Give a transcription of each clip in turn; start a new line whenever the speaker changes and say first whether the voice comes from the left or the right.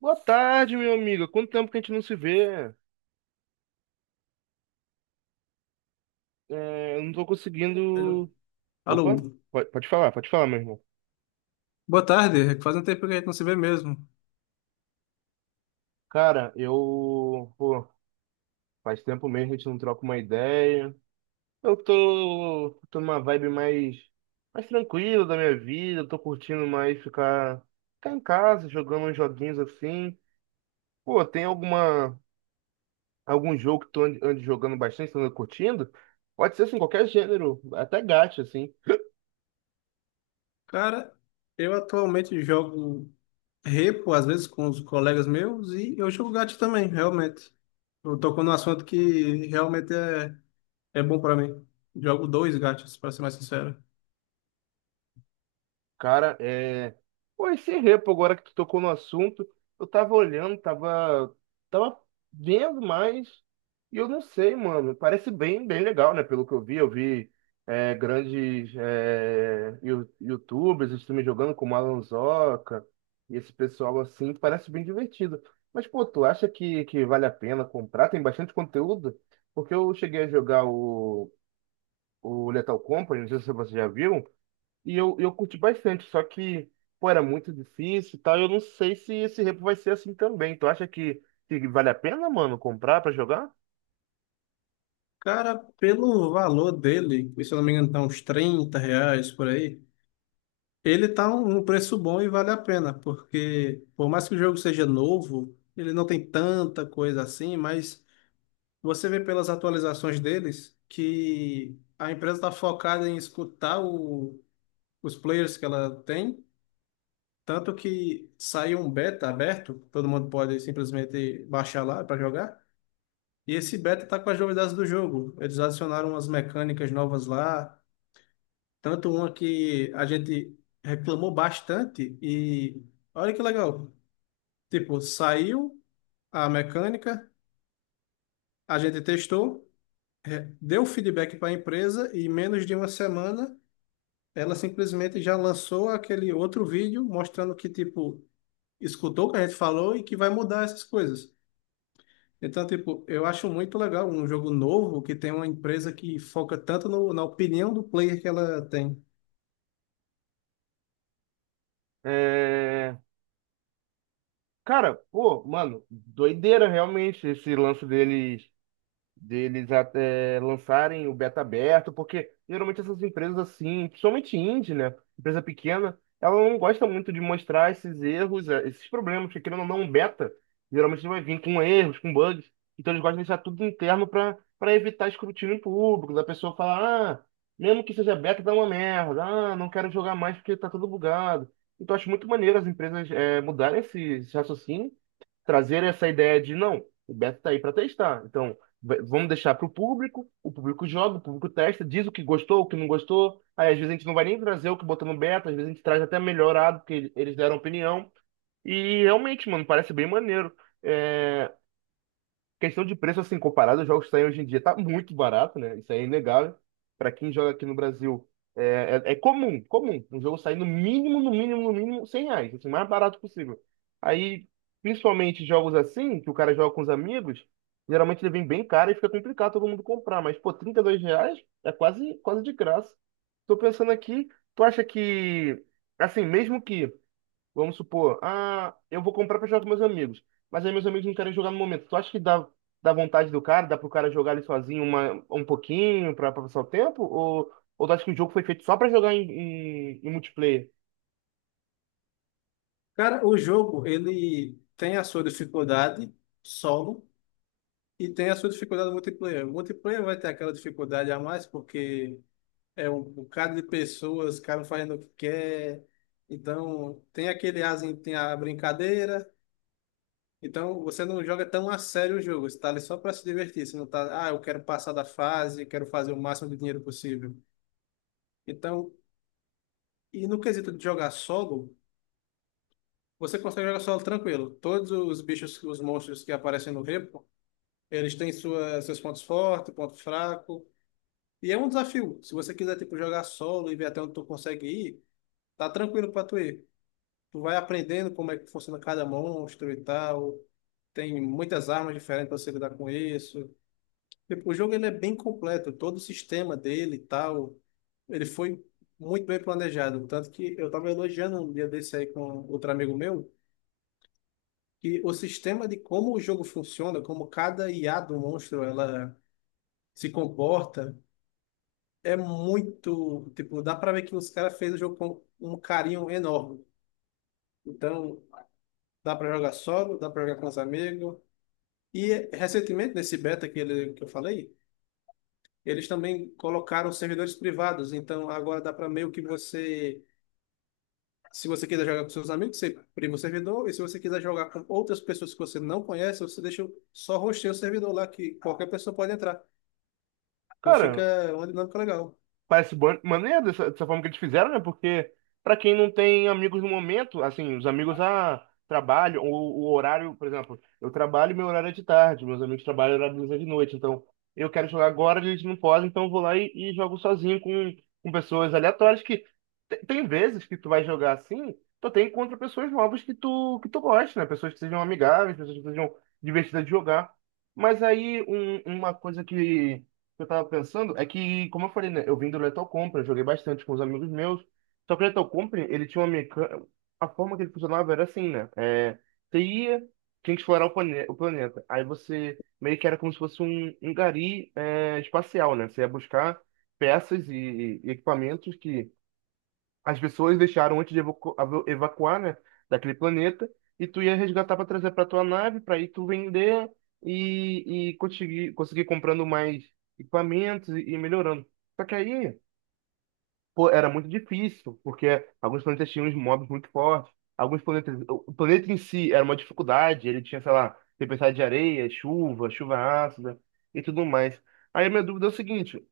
right: Boa tarde, meu amigo. Quanto tempo que a gente não se vê? É, eu não tô conseguindo.
left: Alô,
right: Opa, pode falar, meu irmão.
left: boa tarde. Faz um tempo que a gente não se vê mesmo.
right: Cara, eu. Pô, faz tempo mesmo que a gente não troca uma ideia. Eu tô numa vibe mais, mais tranquila da minha vida. Eu tô curtindo mais ficar, ficar em casa, jogando uns joguinhos assim. Pô, tem alguma, algum jogo que tu ande jogando bastante, tu anda curtindo? Pode ser assim, qualquer gênero, até gacha, assim.
left: Cara, eu atualmente jogo repo, às vezes com os colegas meus, e eu jogo gato também, realmente. Eu tocou num assunto que realmente é bom pra mim. Jogo dois gatos, pra ser mais sincero.
right: Cara, é... Pô, esse repo, agora que tu tocou no assunto, eu tava olhando, tava, tava vendo mais, e eu não sei, mano, parece bem, bem legal, né? Pelo que eu vi grandes YouTubers também jogando com Alan e esse pessoal assim, parece bem divertido. Mas, pô, tu acha que vale a pena comprar? Tem bastante conteúdo? Porque eu cheguei a jogar o Lethal Company, não sei se você já viu, e eu curti bastante, só que, pô, era muito difícil e tal, eu não sei se esse repo vai ser assim também. Tu acha que vale a pena, mano, comprar pra jogar?
left: Cara, pelo valor dele, que se eu não me engano tá uns 30 reais por aí, ele tá um preço bom e vale a pena, porque por mais que o jogo seja novo, ele não tem tanta coisa assim, mas você vê pelas atualizações deles que a empresa está focada em escutar os players que ela tem, tanto que saiu um beta aberto, todo mundo pode simplesmente baixar lá para jogar, e esse beta tá com as novidades do jogo. Eles adicionaram umas mecânicas novas lá. Tanto uma que a gente reclamou bastante e olha que legal. Tipo, saiu a mecânica, a gente testou, deu feedback para a empresa, e em menos de uma semana ela simplesmente já lançou aquele outro vídeo mostrando que, tipo, escutou o que a gente falou e que vai mudar essas coisas. Então, tipo, eu acho muito legal um jogo novo que tem uma empresa que foca tanto na opinião do player que ela tem.
right: É... Cara, pô, mano, doideira realmente esse lance deles até lançarem o beta aberto, porque geralmente essas empresas assim, principalmente indie, né? Empresa pequena, ela não gosta muito de mostrar esses erros, esses problemas, porque querendo ou não, um beta geralmente vai vir com erros, com bugs, então eles gostam de deixar tudo interno para evitar escrutínio público, da pessoa falar, ah, mesmo que seja beta, dá uma merda, ah, não quero jogar mais porque tá tudo bugado. Então, eu acho muito maneiro as empresas mudarem esse raciocínio, trazer essa ideia de não, o Beto tá aí para testar. Então, vamos deixar para o público joga, o público testa, diz o que gostou, o que não gostou. Aí às vezes a gente não vai nem trazer o que botou no beta, às vezes a gente traz até melhorado, porque eles deram opinião. E realmente, mano, parece bem maneiro. É, questão de preço, assim, comparado aos jogos que saem hoje em dia, tá muito barato, né? Isso aí é inegável. Para quem joga aqui no Brasil, é comum. Um jogo sair no mínimo, 100 reais, assim, o mais barato possível. Aí, principalmente jogos assim, que o cara joga com os amigos, geralmente ele vem bem caro e fica complicado todo mundo comprar. Mas, pô, 32 reais é quase de graça. Tô pensando aqui, tu acha que, assim, mesmo que... Vamos supor, ah, eu vou comprar pra jogar com meus amigos, mas aí meus amigos não querem jogar no momento. Tu acha que dá vontade do cara, dá pro cara jogar ali sozinho uma, um pouquinho pra, pra passar o tempo? Ou tu acha que o jogo foi feito só pra jogar em, em, em multiplayer?
left: Cara, o jogo, ele tem a sua dificuldade solo e tem a sua dificuldade multiplayer. O multiplayer vai ter aquela dificuldade a mais porque é um bocado de pessoas, cada um fazendo o que quer. Então, tem aquele asinho, tem a brincadeira. Então, você não joga tão a sério o jogo. Você tá ali só para se divertir. Você não tá, ah, eu quero passar da fase, quero fazer o máximo de dinheiro possível. Então, e no quesito de jogar solo, você consegue jogar solo tranquilo. Todos os bichos, os monstros que aparecem no eles têm sua, seus pontos fortes, ponto fraco. E é um desafio. Se você quiser, tipo, jogar solo e ver até onde tu consegue ir, tá tranquilo pra tu ir. Tu vai aprendendo como é que funciona cada monstro e tal. Tem muitas armas diferentes pra você lidar com isso. Tipo, o jogo ele é bem completo. Todo o sistema dele e tal, ele foi muito bem planejado. Tanto que eu tava elogiando um dia desse aí com outro amigo meu, que o sistema de como o jogo funciona, como cada IA do monstro, ela se comporta é muito, tipo, dá pra ver que os caras fez o jogo com um carinho enorme. Então, dá pra jogar solo, dá pra jogar com os amigos. E recentemente nesse beta que eu falei, eles também colocaram servidores privados, então agora dá pra meio que você, se você quiser jogar com seus amigos, você prima o servidor. E se você quiser jogar com outras pessoas que você não conhece, você deixa só rostear o servidor lá, que qualquer pessoa pode entrar. Então
right: Cara,
left: fica uma dinâmica legal.
right: parece maneiro dessa, dessa forma que eles fizeram, né? Porque pra quem não tem amigos no momento, assim, os amigos a trabalho, ou o horário, por exemplo, eu trabalho, meu horário é de tarde, meus amigos trabalham, o horário deles é de noite, então eu quero jogar agora, eles não podem, então eu vou lá e jogo sozinho com pessoas aleatórias que tem vezes que tu vai jogar assim, tu tem contra pessoas novas que tu gosta, né? Pessoas que sejam amigáveis, pessoas que sejam divertidas de jogar. Mas aí uma coisa que eu tava pensando é que, como eu falei, né, eu vim do Lethal Company, eu joguei bastante com os amigos meus. Só que o Lethal Company, ele tinha uma mecânica. A forma que ele funcionava era assim, né? É, você ia, tinha que explorar o, plane... o planeta. Aí você meio que era como se fosse um, um gari espacial, né? Você ia buscar peças e equipamentos que as pessoas deixaram antes de evacuar, né, daquele planeta, e tu ia resgatar para trazer para tua nave, para aí tu vender e conseguir comprando mais equipamentos e melhorando. Só que aí, pô, era muito difícil, porque alguns planetas tinham uns mobs muito fortes, alguns planetas, o planeta em si era uma dificuldade, ele tinha, sei lá, tempestade de areia, chuva ácida e tudo mais. Aí a minha dúvida é o seguinte,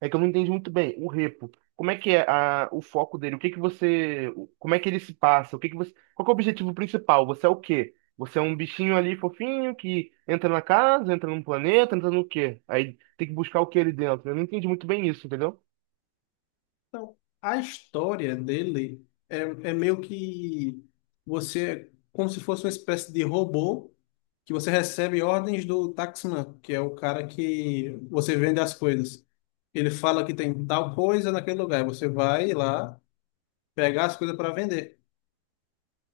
right: é que eu não entendi muito bem. O repo, como é que é a, o foco dele? O que que você, como é que ele se passa? O que que você, qual que é o objetivo principal? Você é o quê? Você é um bichinho ali fofinho que entra na casa, entra num planeta, entra no quê? Aí tem que buscar o que ali dentro. Eu não entendi muito bem isso, entendeu?
left: Então, a história dele é, é meio que você, é como se fosse uma espécie de robô que você recebe ordens do taxman, que é o cara que você vende as coisas. Ele fala que tem tal coisa naquele lugar, e você vai lá pegar as coisas para vender.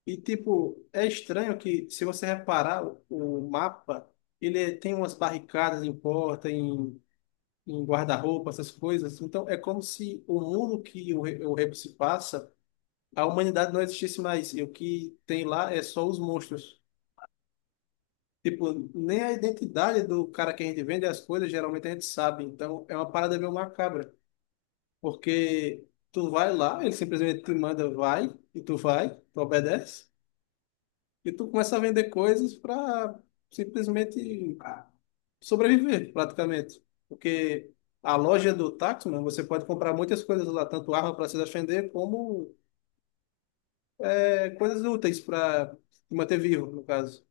left: E tipo, é estranho que, se você reparar o mapa, ele tem umas barricadas em porta, em guarda-roupa, essas coisas. Então é como se o mundo que o Rebo se passa, a humanidade não existisse mais. E o que tem lá é só os monstros. Tipo, nem a identidade do cara que a gente vende é as coisas, geralmente a gente sabe. Então, é uma parada meio macabra. Porque tu vai lá, ele simplesmente te manda vai, e tu vai, tu obedece, e tu começa a vender coisas para simplesmente, ah, sobreviver, praticamente. Porque a loja do Taxman, você pode comprar muitas coisas lá, tanto arma para se defender, como é, coisas úteis para te manter vivo, no caso.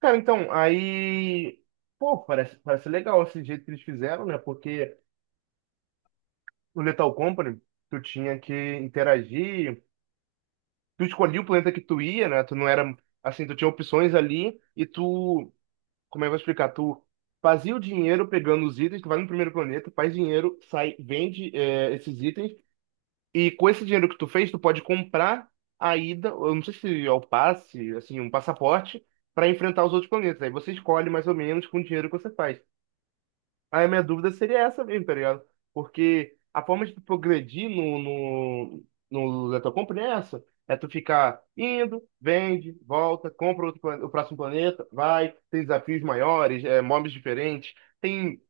right: Cara, então, aí, pô, parece, parece legal esse jeito que eles fizeram, né? Porque no Lethal Company, tu tinha que interagir, tu escolhia o planeta que tu ia, né? Tu não era, assim, tu tinha opções ali e tu... Como é que eu vou explicar? Tu fazia o dinheiro pegando os itens, tu vai no primeiro planeta, faz dinheiro, sai, vende esses itens, e com esse dinheiro que tu fez, tu pode comprar a ida, eu não sei se é o passe, assim, um passaporte, para enfrentar os outros planetas. Aí você escolhe mais ou menos com o dinheiro que você faz. Aí a minha dúvida seria essa mesmo, tá ligado? Porque a forma de tu progredir no Letal Company é essa. É tu ficar indo, vende, volta, compra outro, o próximo planeta, vai, tem desafios maiores, é, mobs diferentes. Tem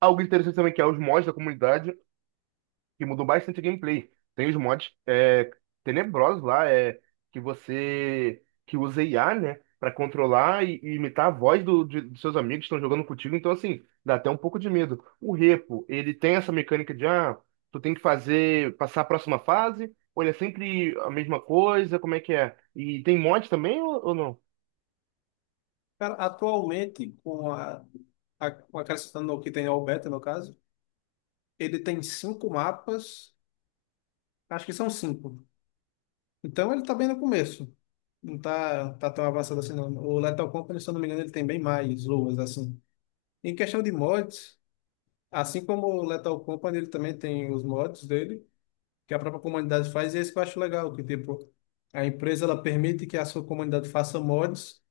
right: algo interessante também que é os mods da comunidade que mudou bastante o gameplay. Tem os mods é, tenebrosos lá, é, que você que usa IA, né, para controlar e imitar a voz do, dos seus amigos que estão jogando contigo. Então, assim, dá até um pouco de medo. O Repo, ele tem essa mecânica de, ah, tu tem que fazer, passar a próxima fase, ou ele é sempre a mesma coisa, como é que é? E tem mod também ou não?
left: Cara, atualmente, com com acrescentando o que tem ao beta, no caso, ele tem 5 mapas, acho que são 5. Então ele tá bem no começo. Não tá tão avançado assim, não. O Lethal Company, se eu não me engano, ele tem bem mais luas, assim. Em questão de mods, assim como o Lethal Company, ele também tem os mods dele, que a própria comunidade faz, e esse que eu acho legal, que tipo, a empresa ela permite que a sua comunidade faça mods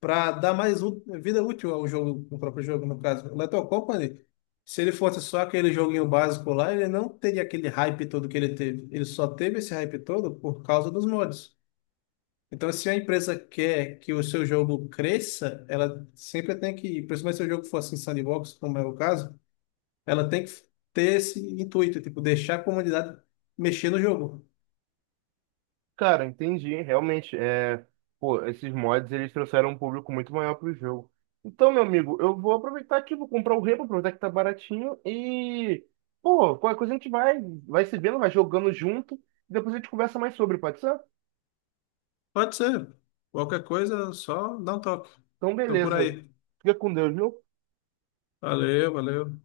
left: para dar mais vida útil ao jogo, ao próprio jogo, no caso. O Lethal Company, se ele fosse só aquele joguinho básico lá, ele não teria aquele hype todo que ele teve. Ele só teve esse hype todo por causa dos mods. Então, se a empresa quer que o seu jogo cresça, ela sempre tem que, principalmente se o jogo for assim sandbox, como é o caso, ela tem que ter esse intuito, tipo, deixar a comunidade mexer no jogo.
right: Cara, entendi, realmente, é, pô, esses mods, eles trouxeram um público muito maior pro jogo. Então, meu amigo, eu vou aproveitar aqui, vou comprar o Rebo, aproveitar que tá baratinho e, pô, qualquer coisa a gente vai, vai se vendo, vai jogando junto, e depois a gente conversa mais sobre, pode ser?
left: Pode ser. Qualquer coisa, só dá um toque.
right: Então,
left: Tô por
right: beleza.
left: aí.
right: Fica com Deus, viu?
left: Valeu, valeu.